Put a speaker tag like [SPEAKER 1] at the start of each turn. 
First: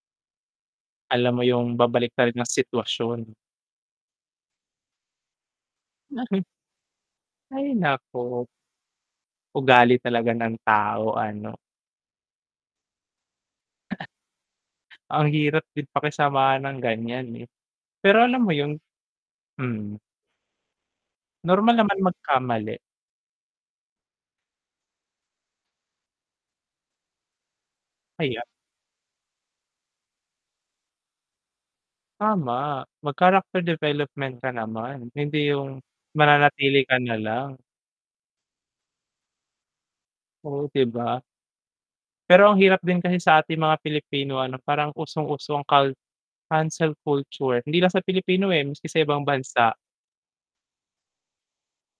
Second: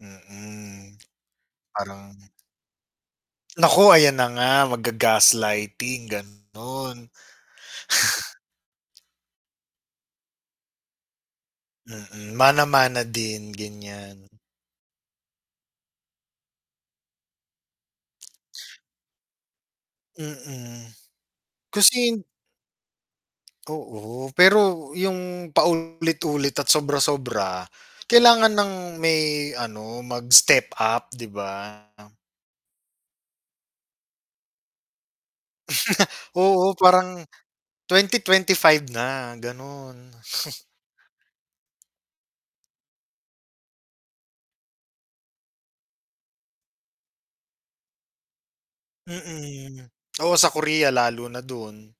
[SPEAKER 1] Mm,
[SPEAKER 2] Alam mo yung
[SPEAKER 1] parang
[SPEAKER 2] babaliktarin rin ang sitwasyon.
[SPEAKER 1] Naku, ayan na nga magga-gaslighting, gano'n.
[SPEAKER 2] Ay naku. Ugali talaga ng tao ano.
[SPEAKER 1] Mm, mana-mana din, ganyan.
[SPEAKER 2] Ang hirap din pakisamahan ng ganyan eh, pero alam mo yun, mm.
[SPEAKER 1] Mm,
[SPEAKER 2] Normal
[SPEAKER 1] kasi
[SPEAKER 2] naman
[SPEAKER 1] hind
[SPEAKER 2] magkamali.
[SPEAKER 1] Oo, pero yung paulit-ulit at sobra-sobra,
[SPEAKER 2] Kaya
[SPEAKER 1] kailangan ng may ano mag-step up, di ba?
[SPEAKER 2] Tama, mag-character development ka naman, hindi yung
[SPEAKER 1] Oo,
[SPEAKER 2] mananatili ka
[SPEAKER 1] parang
[SPEAKER 2] nalang.
[SPEAKER 1] 2025 na, gano'n.
[SPEAKER 2] Oh, di ba. pero ang hirap din kasi sa ating mga Pilipino ano, parang usong uso cul cancel culture, hindi lang sa Pilipino eh, maski sa ibang bansa.
[SPEAKER 1] Mm, oo sa Korea, lalo na dun.